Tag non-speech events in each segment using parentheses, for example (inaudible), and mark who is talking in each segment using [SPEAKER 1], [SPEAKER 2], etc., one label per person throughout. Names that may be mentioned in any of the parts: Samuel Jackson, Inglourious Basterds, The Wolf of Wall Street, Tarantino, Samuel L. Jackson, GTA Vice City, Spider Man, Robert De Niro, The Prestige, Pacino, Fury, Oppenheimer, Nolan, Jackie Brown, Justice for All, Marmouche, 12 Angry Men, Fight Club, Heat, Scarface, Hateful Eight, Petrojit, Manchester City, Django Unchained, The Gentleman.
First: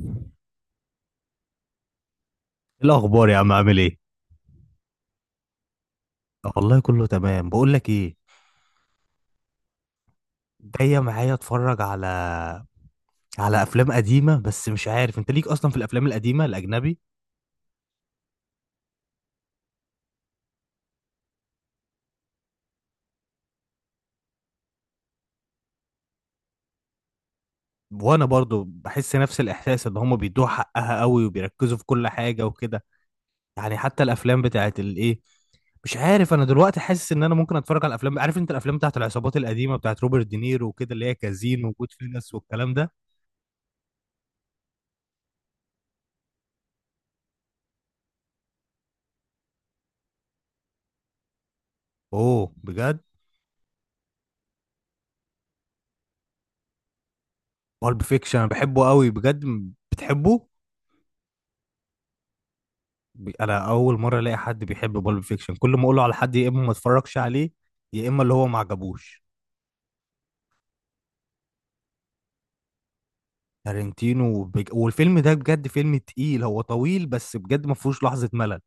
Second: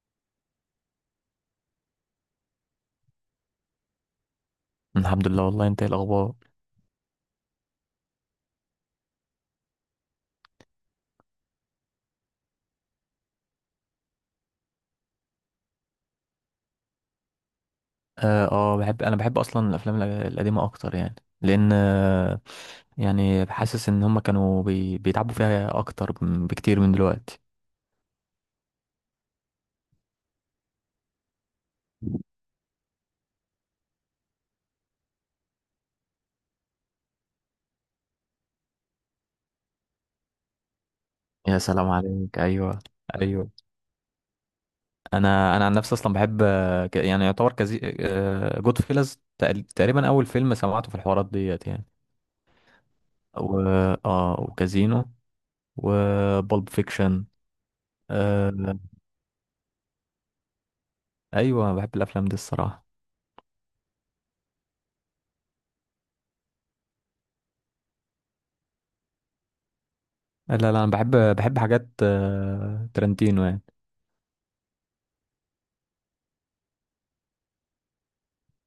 [SPEAKER 1] إيه الاخبار يا عم؟ عامل ايه؟
[SPEAKER 2] الحمد لله. والله انت ايه الاخبار؟
[SPEAKER 1] والله كله تمام. بقول لك ايه، جايه معايا اتفرج على افلام قديمه، بس مش عارف انت ليك اصلا في الافلام القديمه الاجنبي؟
[SPEAKER 2] اه بحب انا بحب اصلا الافلام القديمه اكتر يعني، لان يعني حاسس ان هم كانوا بيتعبوا فيها اكتر بكتير من دلوقتي.
[SPEAKER 1] وانا برضو بحس نفس الاحساس ان هم بيدوها حقها قوي وبيركزوا في كل حاجه وكده. يعني حتى الافلام بتاعت الايه، مش عارف، انا دلوقتي حاسس ان انا ممكن اتفرج على الافلام. عارف انت الافلام بتاعت العصابات القديمه بتاعت روبرت دينيرو وكده، اللي هي
[SPEAKER 2] يا
[SPEAKER 1] كازينو
[SPEAKER 2] سلام
[SPEAKER 1] وجود فينس
[SPEAKER 2] عليك،
[SPEAKER 1] والكلام
[SPEAKER 2] ايوه.
[SPEAKER 1] ده.
[SPEAKER 2] ايوه. انا عن نفسي اصلا بحب، يعني يعتبر كزي جود فيلز تقريبا اول فيلم سمعته في الحوارات ديت يعني.
[SPEAKER 1] اوه، بجد؟
[SPEAKER 2] و... اه، وكازينو وبولب فيكشن.
[SPEAKER 1] بالب فيكشن انا
[SPEAKER 2] آه...
[SPEAKER 1] بحبه قوي بجد، بتحبه؟
[SPEAKER 2] ايوه، بحب الافلام دي الصراحه.
[SPEAKER 1] انا اول مره الاقي حد بيحب بالب فيكشن، كل ما اقوله على حد يا اما ما اتفرجش عليه يا اما اللي هو ما عجبوش.
[SPEAKER 2] لا، انا بحب، بحب حاجات ترنتينو يعني.
[SPEAKER 1] تارنتينو والفيلم ده بجد فيلم تقيل، هو طويل بس بجد ما فيهوش لحظه ملل.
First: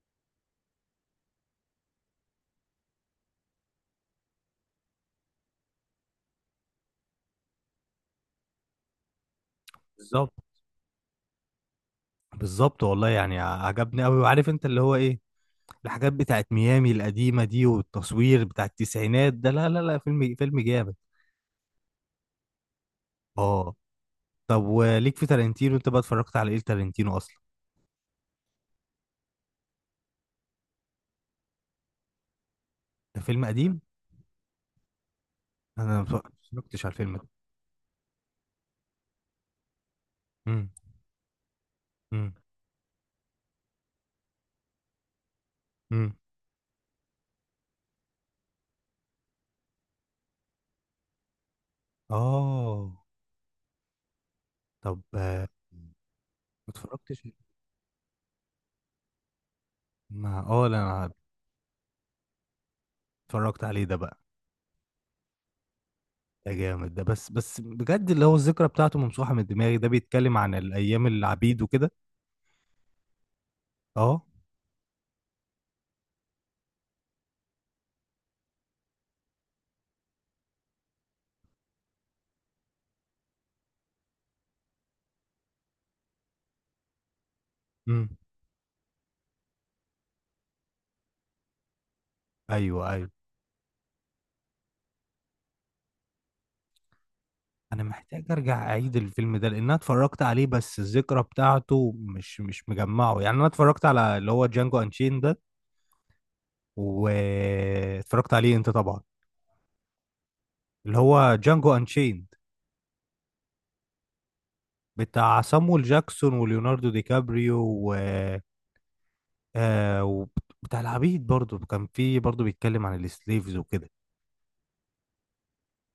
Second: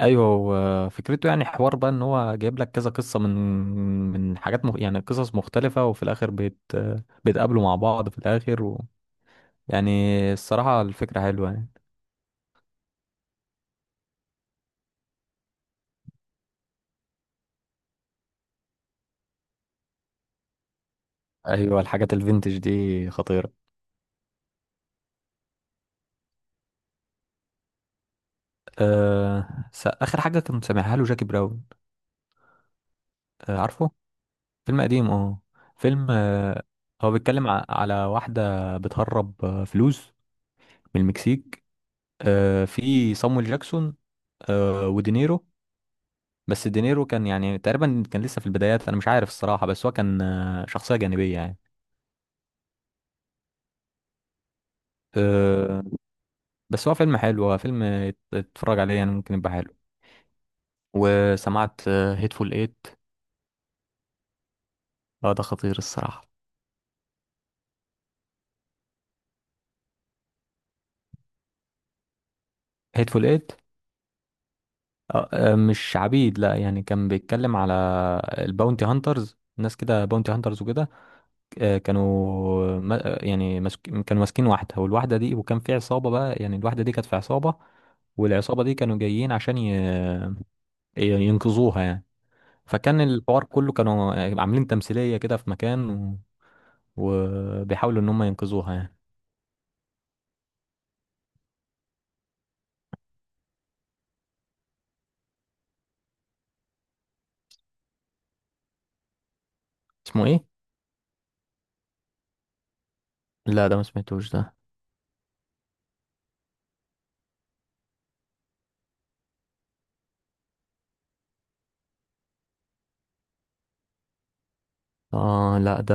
[SPEAKER 2] ايوه، هو فكرته يعني حوار بقى ان هو جايب لك كذا قصه من، يعني قصص مختلفه، وفي الاخر بيتقابلوا مع بعض في الاخر يعني.
[SPEAKER 1] بالظبط،
[SPEAKER 2] الصراحه الفكره حلوه يعني.
[SPEAKER 1] بالظبط والله، يعني عجبني قوي، وعارف انت اللي هو ايه، الحاجات بتاعت ميامي القديمه دي والتصوير بتاع التسعينات ده، لا لا لا، فيلم فيلم جامد.
[SPEAKER 2] ايوه، الحاجات الفينتج دي خطيره.
[SPEAKER 1] اه. طب وليك في تارنتينو انت بقى؟ اتفرجت على ايه تارنتينو اصلا؟
[SPEAKER 2] اخر حاجه كنت سامعها له جاكي براون.
[SPEAKER 1] ده فيلم
[SPEAKER 2] أه
[SPEAKER 1] قديم.
[SPEAKER 2] عارفه. فيلم قديم اه.
[SPEAKER 1] انا
[SPEAKER 2] فيلم
[SPEAKER 1] ما اتفرجتش على
[SPEAKER 2] هو
[SPEAKER 1] الفيلم ده.
[SPEAKER 2] بيتكلم على واحده بتهرب فلوس
[SPEAKER 1] امم.
[SPEAKER 2] من المكسيك.
[SPEAKER 1] امم.
[SPEAKER 2] في صامويل جاكسون، ودينيرو.
[SPEAKER 1] امم.
[SPEAKER 2] بس دينيرو كان يعني تقريبا كان لسه في البدايات، انا مش عارف الصراحة، بس هو كان شخصية جانبية يعني.
[SPEAKER 1] اه، طب
[SPEAKER 2] آه،
[SPEAKER 1] ما
[SPEAKER 2] بس هو فيلم
[SPEAKER 1] اتفرجتش.
[SPEAKER 2] حلو، هو فيلم تتفرج عليه يعني، ممكن يبقى حلو.
[SPEAKER 1] ما اه، لا انا،
[SPEAKER 2] وسمعت هيتفول ايت.
[SPEAKER 1] اتفرجت عليه ده بقى.
[SPEAKER 2] اه، ده خطير الصراحة.
[SPEAKER 1] ده جامد ده، بس بجد اللي هو الذكرى بتاعته ممسوحة من دماغي. ده بيتكلم عن الايام العبيد وكده.
[SPEAKER 2] هيتفول ايت
[SPEAKER 1] اه.
[SPEAKER 2] مش عبيد، لا، يعني كان بيتكلم على الباونتي هانترز، ناس كده باونتي هانترز وكده. آه، كانوا ما- آه، يعني كانوا ماسكين واحدة، والواحدة دي وكان في عصابة بقى، يعني الواحدة دي كانت في عصابة،
[SPEAKER 1] امم.
[SPEAKER 2] والعصابة دي كانوا جايين عشان ينقذوها يعني.
[SPEAKER 1] ايوه،
[SPEAKER 2] فكان
[SPEAKER 1] ايوه.
[SPEAKER 2] الحوار كله كانوا عاملين تمثيلية كده في مكان
[SPEAKER 1] انا
[SPEAKER 2] وبيحاولوا ان هم
[SPEAKER 1] محتاج ارجع
[SPEAKER 2] ينقذوها
[SPEAKER 1] اعيد
[SPEAKER 2] يعني.
[SPEAKER 1] الفيلم ده، لان انا اتفرجت عليه بس الذكرى بتاعته مش مجمعه، يعني. انا اتفرجت على اللي هو جانجو انشين ده، واتفرجت عليه انت طبعا؟
[SPEAKER 2] اسمه ايه؟
[SPEAKER 1] اللي هو جانجو انشين،
[SPEAKER 2] لا ده ما سمعتوش ده.
[SPEAKER 1] بتاع صامويل جاكسون وليوناردو دي كابريو و... آه، وبتاع العبيد برضو، كان في، برضو بيتكلم عن السليفز وكده.
[SPEAKER 2] اه لا، ده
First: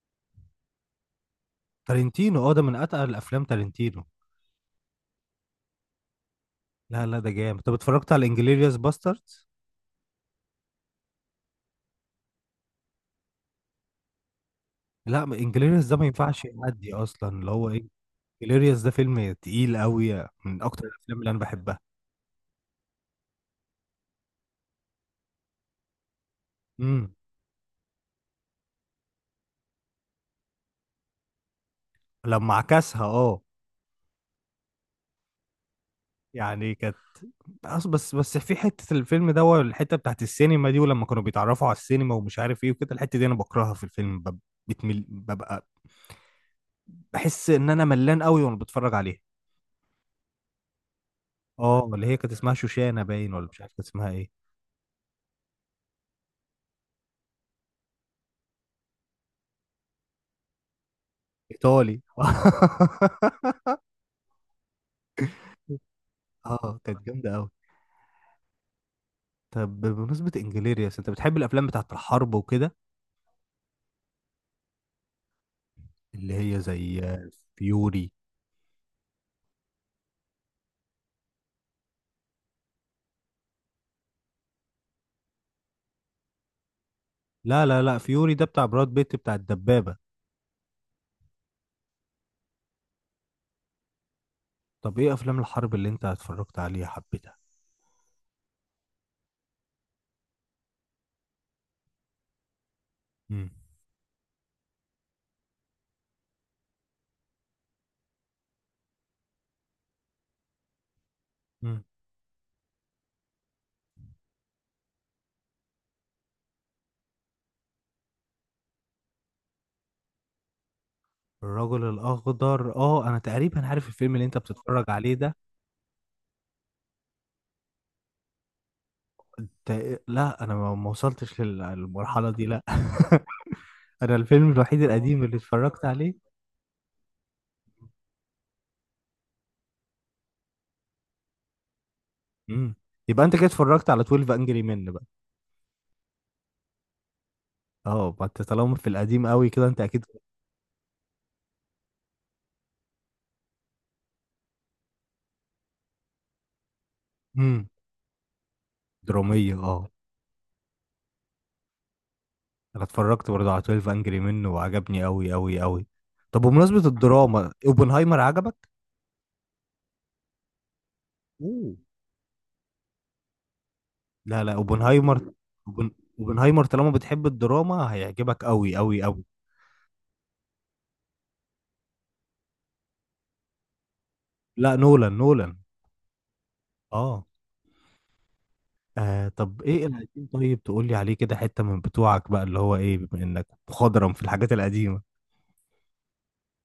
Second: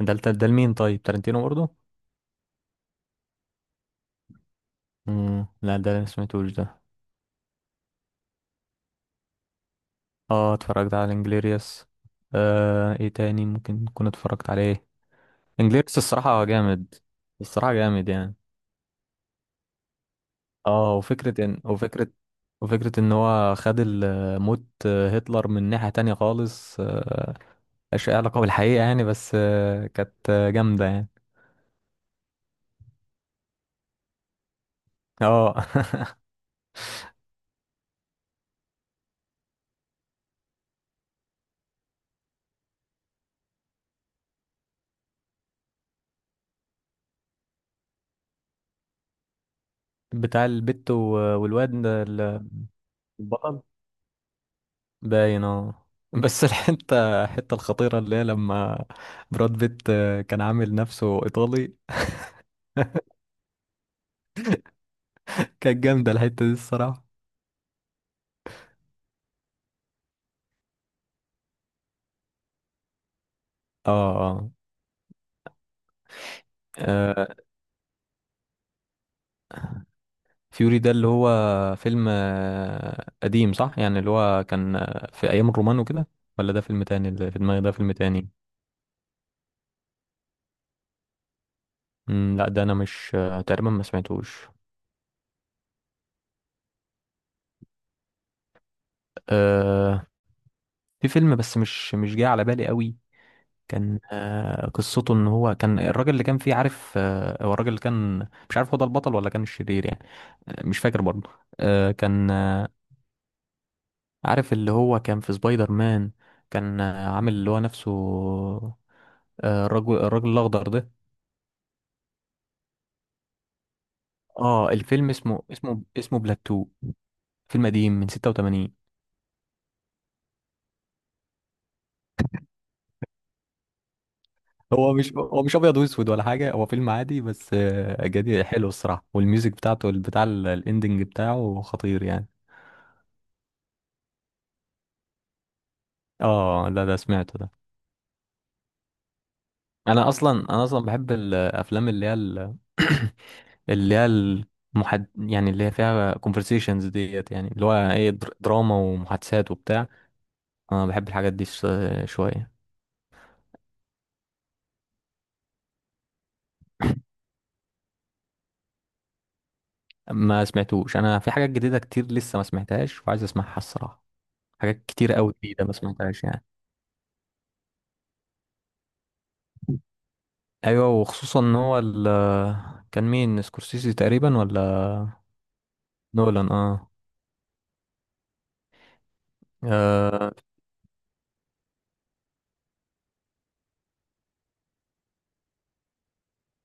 [SPEAKER 2] ده لمين؟ طيب تارنتينو برضو؟
[SPEAKER 1] تارنتينو، اه، ده من اتقل الافلام، تارنتينو.
[SPEAKER 2] مم. لا ده ما سمعتوش ده.
[SPEAKER 1] لا لا، ده جامد. طب اتفرجت على انجليريوس باستردز؟
[SPEAKER 2] اه، اتفرجت على انجليريوس. آه ايه تاني ممكن اكون اتفرجت عليه؟
[SPEAKER 1] لا، انجليريوس ده
[SPEAKER 2] انجليريوس
[SPEAKER 1] ما
[SPEAKER 2] الصراحة
[SPEAKER 1] ينفعش يعدي
[SPEAKER 2] جامد،
[SPEAKER 1] اصلا، اللي هو
[SPEAKER 2] الصراحة
[SPEAKER 1] ايه،
[SPEAKER 2] جامد يعني.
[SPEAKER 1] انجليريوس ده فيلم تقيل قوي، من اكتر
[SPEAKER 2] اه،
[SPEAKER 1] الافلام اللي انا بحبها.
[SPEAKER 2] وفكرة ان هو خد موت هتلر من ناحية تانية خالص،
[SPEAKER 1] امم.
[SPEAKER 2] ملهاش أي علاقة بالحقيقة يعني، بس آه، كانت آه، جامدة يعني.
[SPEAKER 1] لما عكسها، اه.
[SPEAKER 2] اه (laughs)
[SPEAKER 1] يعني كانت، بس في حته الفيلم ده والحته بتاعت السينما دي، ولما كانوا بيتعرفوا على السينما ومش عارف ايه وكده، الحته دي انا بكرهها في الفيلم، بتمل ببقى، بحس ان انا ملان قوي وانا بتفرج عليها.
[SPEAKER 2] بتاع البت والواد
[SPEAKER 1] اه،
[SPEAKER 2] ده
[SPEAKER 1] اللي هي كانت اسمها شوشانه باين ولا مش
[SPEAKER 2] البطل
[SPEAKER 1] عارف كانت اسمها ايه.
[SPEAKER 2] باين اه. بس الحتة الخطيرة اللي هي لما براد بيت كان عامل نفسه إيطالي.
[SPEAKER 1] ايطالي (laughs)
[SPEAKER 2] (laughs) كانت جامدة الحتة دي
[SPEAKER 1] اه، كانت
[SPEAKER 2] الصراحة.
[SPEAKER 1] جامده قوي. طب بمناسبه انجليريس، انت بتحب الافلام بتاعت الحرب وكده،
[SPEAKER 2] اه. اه
[SPEAKER 1] اللي هي زي
[SPEAKER 2] آه،
[SPEAKER 1] فيوري.
[SPEAKER 2] فيوري ده اللي هو فيلم قديم صح؟ يعني اللي هو كان في أيام الرومان وكده، ولا ده فيلم تاني؟ اللي في
[SPEAKER 1] لا
[SPEAKER 2] دماغي ده
[SPEAKER 1] لا
[SPEAKER 2] فيلم
[SPEAKER 1] لا،
[SPEAKER 2] تاني.
[SPEAKER 1] فيوري ده بتاع براد بيت، بتاع الدبابه.
[SPEAKER 2] مم، لا ده أنا مش تقريبا ما سمعتوش.
[SPEAKER 1] طب ايه افلام الحرب اللي انت اتفرجت عليها حبيتها؟
[SPEAKER 2] أه في فيلم بس مش، مش جاي على بالي قوي.
[SPEAKER 1] امم.
[SPEAKER 2] كان قصته ان هو كان الراجل اللي كان فيه، عارف هو الراجل اللي كان، مش عارف هو ده البطل ولا كان الشرير يعني. مش فاكر برضه.
[SPEAKER 1] امم.
[SPEAKER 2] آه، كان آه، عارف اللي هو كان في سبايدر مان، كان عامل اللي هو نفسه الراجل الاخضر ده.
[SPEAKER 1] الرجل الاخضر، اه، انا تقريبا عارف الفيلم اللي انت
[SPEAKER 2] اه
[SPEAKER 1] بتتفرج
[SPEAKER 2] الفيلم
[SPEAKER 1] عليه ده.
[SPEAKER 2] اسمه اسمه بلاتو، فيلم قديم من 86.
[SPEAKER 1] لا انا ما وصلتش للمرحله دي، لا (laughs) انا الفيلم الوحيد اه
[SPEAKER 2] هو مش
[SPEAKER 1] القديم اللي
[SPEAKER 2] هو مش ابيض
[SPEAKER 1] اتفرجت
[SPEAKER 2] واسود
[SPEAKER 1] عليه.
[SPEAKER 2] ولا حاجه، هو فيلم عادي بس جديد حلو الصراحه، والميوزك بتاعته بتاع الاندنج بتاعه خطير يعني.
[SPEAKER 1] امم. يبقى انت كده اتفرجت على 12 انجري مان بقى؟
[SPEAKER 2] اه لا ده سمعته ده.
[SPEAKER 1] اه، ما انت طالما في القديم قوي كده انت اكيد.
[SPEAKER 2] انا اصلا بحب الافلام اللي هي (clears throat) اللي هي المحد يعني، اللي هي فيها كونفرسيشنز ديت، يعني اللي
[SPEAKER 1] امم.
[SPEAKER 2] هو ايه، دراما ومحادثات
[SPEAKER 1] دراميه، اه.
[SPEAKER 2] وبتاع. انا بحب الحاجات دي شويه.
[SPEAKER 1] انا اتفرجت برضه على 12 انجري مان وعجبني قوي قوي قوي. طب بمناسبه الدراما، اوبنهايمر عجبك؟
[SPEAKER 2] ما سمعتوش، انا في حاجات
[SPEAKER 1] اوه.
[SPEAKER 2] جديده كتير لسه ما سمعتهاش وعايز اسمعها الصراحه.
[SPEAKER 1] لا لا،
[SPEAKER 2] حاجات كتير
[SPEAKER 1] اوبنهايمر،
[SPEAKER 2] قوي جديده ما
[SPEAKER 1] أوبن...
[SPEAKER 2] سمعتهاش يعني.
[SPEAKER 1] اوبنهايمر طالما بتحب الدراما هيعجبك قوي قوي قوي.
[SPEAKER 2] ايوه، وخصوصا ان هو ال، كان مين سكورسيزي تقريبا ولا؟
[SPEAKER 1] لا، نولان، نولان.
[SPEAKER 2] نولان اه.
[SPEAKER 1] اه. آه، طب ايه القديم؟
[SPEAKER 2] آه,
[SPEAKER 1] طيب تقول لي عليه كده حته من بتوعك بقى، اللي هو ايه، بما انك مخضرم في الحاجات القديمه.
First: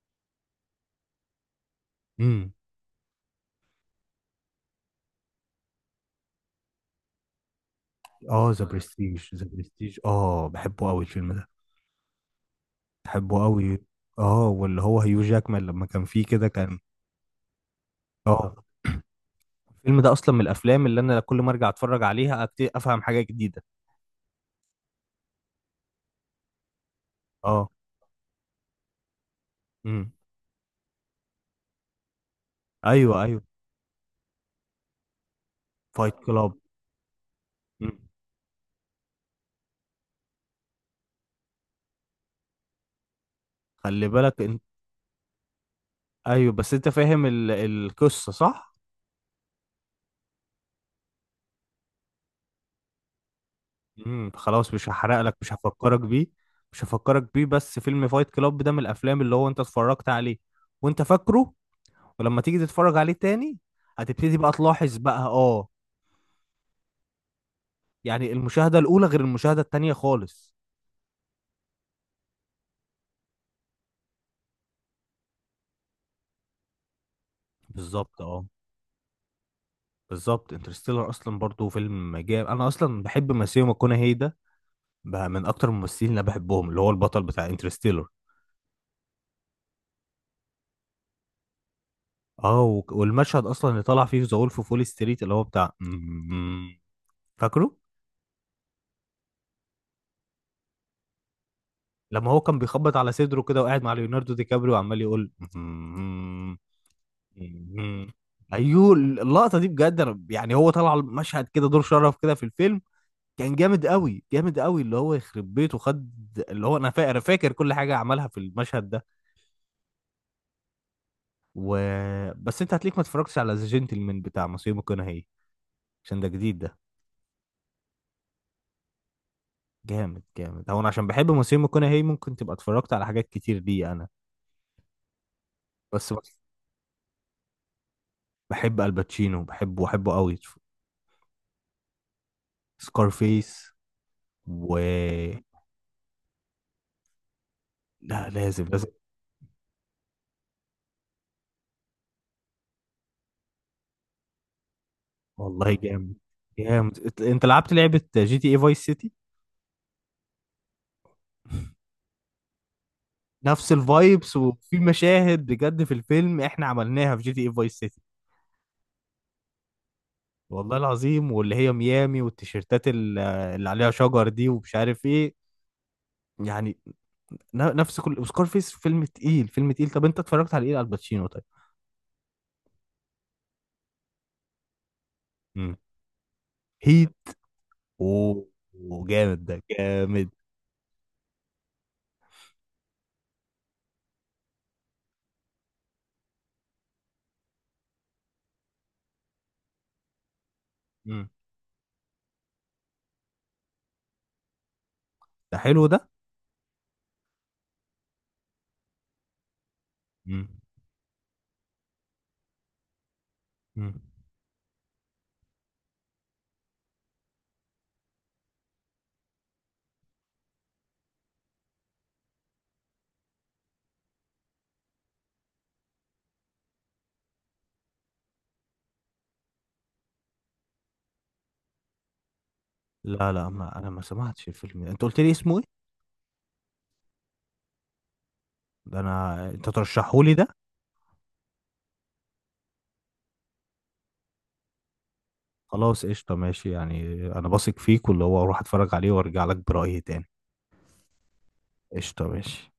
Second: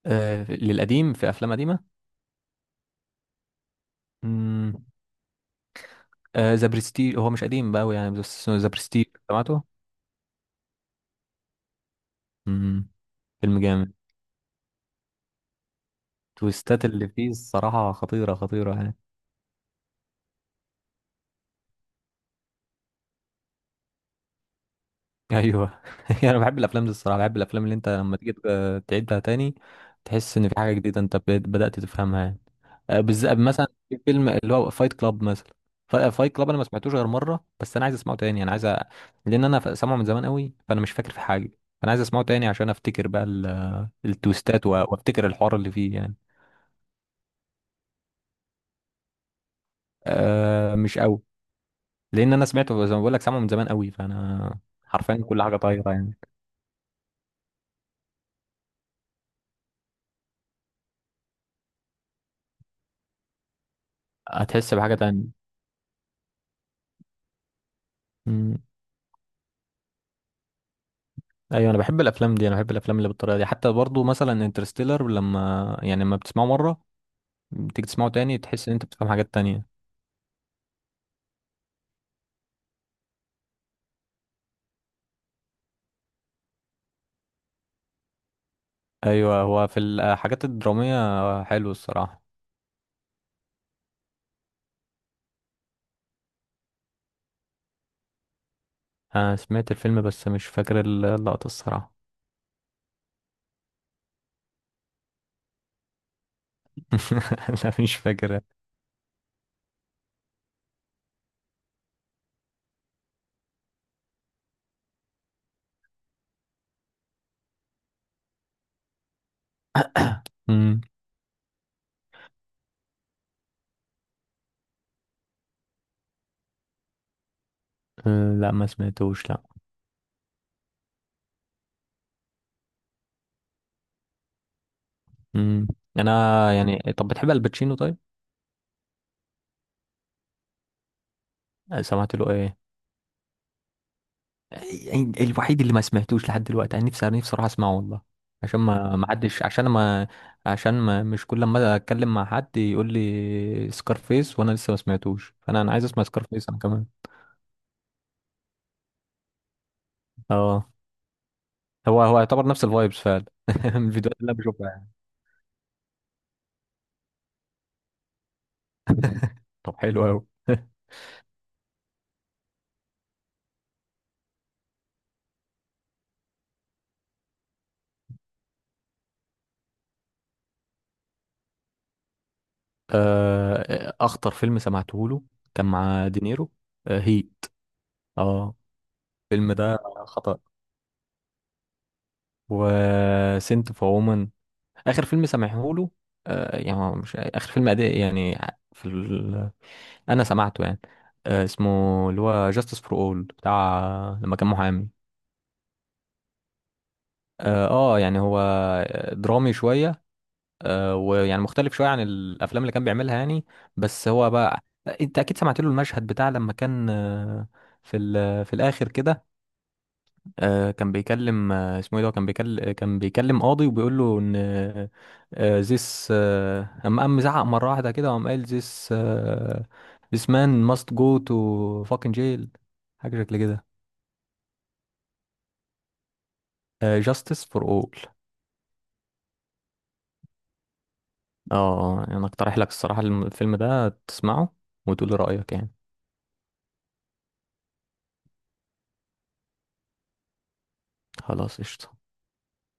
[SPEAKER 2] آه للقديم، في افلام قديمه.
[SPEAKER 1] امم.
[SPEAKER 2] امم. آه ذا برستيج، هو مش قديم بقى أوي يعني، بس
[SPEAKER 1] اه،
[SPEAKER 2] اسمه
[SPEAKER 1] ذا
[SPEAKER 2] ذا برستيج،
[SPEAKER 1] برستيج، ذا
[SPEAKER 2] سمعته؟
[SPEAKER 1] برستيج، اه، بحبه قوي الفيلم ده.
[SPEAKER 2] امم.
[SPEAKER 1] بحبه
[SPEAKER 2] فيلم
[SPEAKER 1] قوي.
[SPEAKER 2] جامد.
[SPEAKER 1] اه، واللي هو هيو جاكمان لما كان فيه كده كان،
[SPEAKER 2] التويستات اللي فيه الصراحه خطيره،
[SPEAKER 1] اه،
[SPEAKER 2] خطيره يعني.
[SPEAKER 1] الفيلم ده اصلا من الافلام اللي انا كل ما ارجع اتفرج عليها افهم حاجه جديده.
[SPEAKER 2] ايوه (laughs) انا بحب الافلام دي الصراحه، بحب الافلام
[SPEAKER 1] اه.
[SPEAKER 2] اللي انت لما تيجي تعيدها تاني،
[SPEAKER 1] امم.
[SPEAKER 2] تحس ان في حاجه جديده انت بدات تفهمها يعني.
[SPEAKER 1] ايوه،
[SPEAKER 2] بالذات
[SPEAKER 1] ايوه.
[SPEAKER 2] مثلا في فيلم اللي هو فايت كلاب مثلا.
[SPEAKER 1] فايت
[SPEAKER 2] فايت كلاب
[SPEAKER 1] كلاب،
[SPEAKER 2] انا ما سمعتوش غير مره، بس انا عايز اسمعه تاني، انا عايز لان انا سامعه من زمان قوي، فانا مش فاكر في حاجه، فانا عايز اسمعه تاني عشان افتكر بقى
[SPEAKER 1] خلي بالك انت.
[SPEAKER 2] التويستات وافتكر الحوار اللي فيه يعني.
[SPEAKER 1] ايوه، بس انت فاهم ال... القصه صح؟
[SPEAKER 2] أه مش قوي، لان انا سمعته زي ما بقول لك، سامعه من زمان قوي،
[SPEAKER 1] امم،
[SPEAKER 2] فانا
[SPEAKER 1] خلاص، مش هحرق
[SPEAKER 2] حرفيا
[SPEAKER 1] لك،
[SPEAKER 2] كل
[SPEAKER 1] مش
[SPEAKER 2] حاجه طايره
[SPEAKER 1] هفكرك
[SPEAKER 2] يعني.
[SPEAKER 1] بيه، مش هفكرك بيه. بس فيلم فايت كلاب ده من الافلام اللي هو انت اتفرجت عليه وانت فاكره، ولما تيجي تتفرج عليه تاني هتبتدي بقى
[SPEAKER 2] هتحس بحاجه
[SPEAKER 1] تلاحظ بقى،
[SPEAKER 2] تانية.
[SPEAKER 1] اه، يعني المشاهدة الأولى غير المشاهدة التانية خالص.
[SPEAKER 2] ايوه انا بحب الافلام دي، انا بحب الافلام اللي بالطريقه دي. حتى برضو مثلا انترستيلر، لما يعني لما بتسمعه مره، بتيجي تسمعه
[SPEAKER 1] بالظبط،
[SPEAKER 2] تاني
[SPEAKER 1] اه،
[SPEAKER 2] تحس ان انت بتفهم حاجات تانية.
[SPEAKER 1] بالظبط. انترستيلر أصلا برضو فيلم جامد، أنا أصلا بحب ماسيو ماكونهي ده، بقى من أكتر الممثلين اللي أنا بحبهم، اللي هو البطل بتاع انترستيلر.
[SPEAKER 2] ايوه، هو في الحاجات الدراميه حلو الصراحه.
[SPEAKER 1] اه، والمشهد أصلا اللي طلع فيه ذا وولف أوف وول ستريت، اللي هو بتاع (laughs) فاكره؟
[SPEAKER 2] انا سمعت الفيلم بس مش فاكر اللقطه الصراحه.
[SPEAKER 1] لما هو كان بيخبط على صدره كده وقاعد مع ليوناردو دي كابريو وعمال يقول (laughs) مم.
[SPEAKER 2] (laughs) لا مش فاكر.
[SPEAKER 1] ايوه، اللقطه دي بجد، انا يعني هو طلع مشهد كده دور شرف كده في الفيلم، كان جامد قوي، جامد قوي، اللي هو يخرب بيته خد، اللي هو انا فاكر، فاكر كل حاجه عملها في المشهد ده
[SPEAKER 2] امم.
[SPEAKER 1] و... بس انت هتليك ما اتفرجتش على ذا جنتلمان بتاع ماسيمو ماكونهي، عشان ده جديد. ده
[SPEAKER 2] لا ما سمعتوش لا.
[SPEAKER 1] جامد جامد، هو انا عشان بحب ماسيمو ماكونهي ممكن تبقى اتفرجت على حاجات كتير دي انا،
[SPEAKER 2] امم.
[SPEAKER 1] بس
[SPEAKER 2] انا، يعني طب بتحب الباتشينو طيب؟
[SPEAKER 1] بحب الباتشينو، بحبه، بحبه قوي.
[SPEAKER 2] سمعت له ايه؟
[SPEAKER 1] سكارفيس و
[SPEAKER 2] يعني الوحيد اللي ما سمعتوش لحد دلوقتي، انا نفسي، انا نفسي اروح اسمعه والله.
[SPEAKER 1] لا،
[SPEAKER 2] عشان
[SPEAKER 1] لازم، لازم.
[SPEAKER 2] ما حدش، عشان ما، عشان ما، مش كل ما اتكلم مع حد يقول لي سكارفيس وانا لسه ما سمعتوش، فانا، انا
[SPEAKER 1] والله
[SPEAKER 2] عايز اسمع
[SPEAKER 1] جامد،
[SPEAKER 2] سكارفيس انا كمان.
[SPEAKER 1] جامد، انت لعبت لعبة جي تي اي فايس سيتي؟
[SPEAKER 2] اه. هو يعتبر نفس الفايبس فعلا (laughs)
[SPEAKER 1] نفس
[SPEAKER 2] من الفيديوهات اللي
[SPEAKER 1] الفايبس،
[SPEAKER 2] انا بشوفها
[SPEAKER 1] وفي
[SPEAKER 2] يعني.
[SPEAKER 1] مشاهد بجد في الفيلم احنا عملناها في جي تي اي فايس سيتي،
[SPEAKER 2] طب حلو قوي
[SPEAKER 1] والله
[SPEAKER 2] (laughs)
[SPEAKER 1] العظيم، واللي هي ميامي والتيشيرتات اللي عليها شجر دي ومش عارف ايه يعني، نفس كل سكار فيس، فيلم تقيل، فيلم تقيل. طب انت اتفرجت على ايه على الباتشينو طيب؟
[SPEAKER 2] اخطر فيلم سمعته له كان
[SPEAKER 1] امم.
[SPEAKER 2] مع دينيرو.
[SPEAKER 1] هيت.
[SPEAKER 2] هي.
[SPEAKER 1] اوه.
[SPEAKER 2] اه.
[SPEAKER 1] أوه، جامد
[SPEAKER 2] الفيلم
[SPEAKER 1] ده،
[SPEAKER 2] ده
[SPEAKER 1] جامد.
[SPEAKER 2] خطأ. وسنت فور اخر فيلم سامعهوله. آه يعني هو مش اخر فيلم أداء يعني، في ال... انا سمعته يعني.
[SPEAKER 1] امم.
[SPEAKER 2] آه اسمه اللي هو جاستس فور اول، بتاع لما كان محامي.
[SPEAKER 1] ده حلو ده.
[SPEAKER 2] اه يعني هو درامي شويه،
[SPEAKER 1] امم.
[SPEAKER 2] آه ويعني مختلف شويه عن الافلام اللي كان بيعملها يعني.
[SPEAKER 1] امم.
[SPEAKER 2] بس هو بقى انت اكيد سمعت له المشهد بتاع لما كان في الاخر كده، آه كان بيكلم، كان بيكلم قاضي وبيقول له ان this اما قام زعق مره واحده كده وقام قال this this man must go to fucking jail، حاجه
[SPEAKER 1] لا
[SPEAKER 2] شكل
[SPEAKER 1] لا،
[SPEAKER 2] كده.
[SPEAKER 1] ما انا ما سمعتش الفيلم ده. انت قلت لي اسمه إيه؟
[SPEAKER 2] آه justice for all.
[SPEAKER 1] ده انا انت ترشحهولي ده؟
[SPEAKER 2] اه انا اقترح لك الصراحه الفيلم ده تسمعه وتقول لي رايك يعني.
[SPEAKER 1] خلاص قشطه، ماشي يعني. انا بثق فيك، واللي هو اروح اتفرج عليه وارجع لك برأيي تاني.
[SPEAKER 2] خلاص قشطه.
[SPEAKER 1] قشطه، ماشي.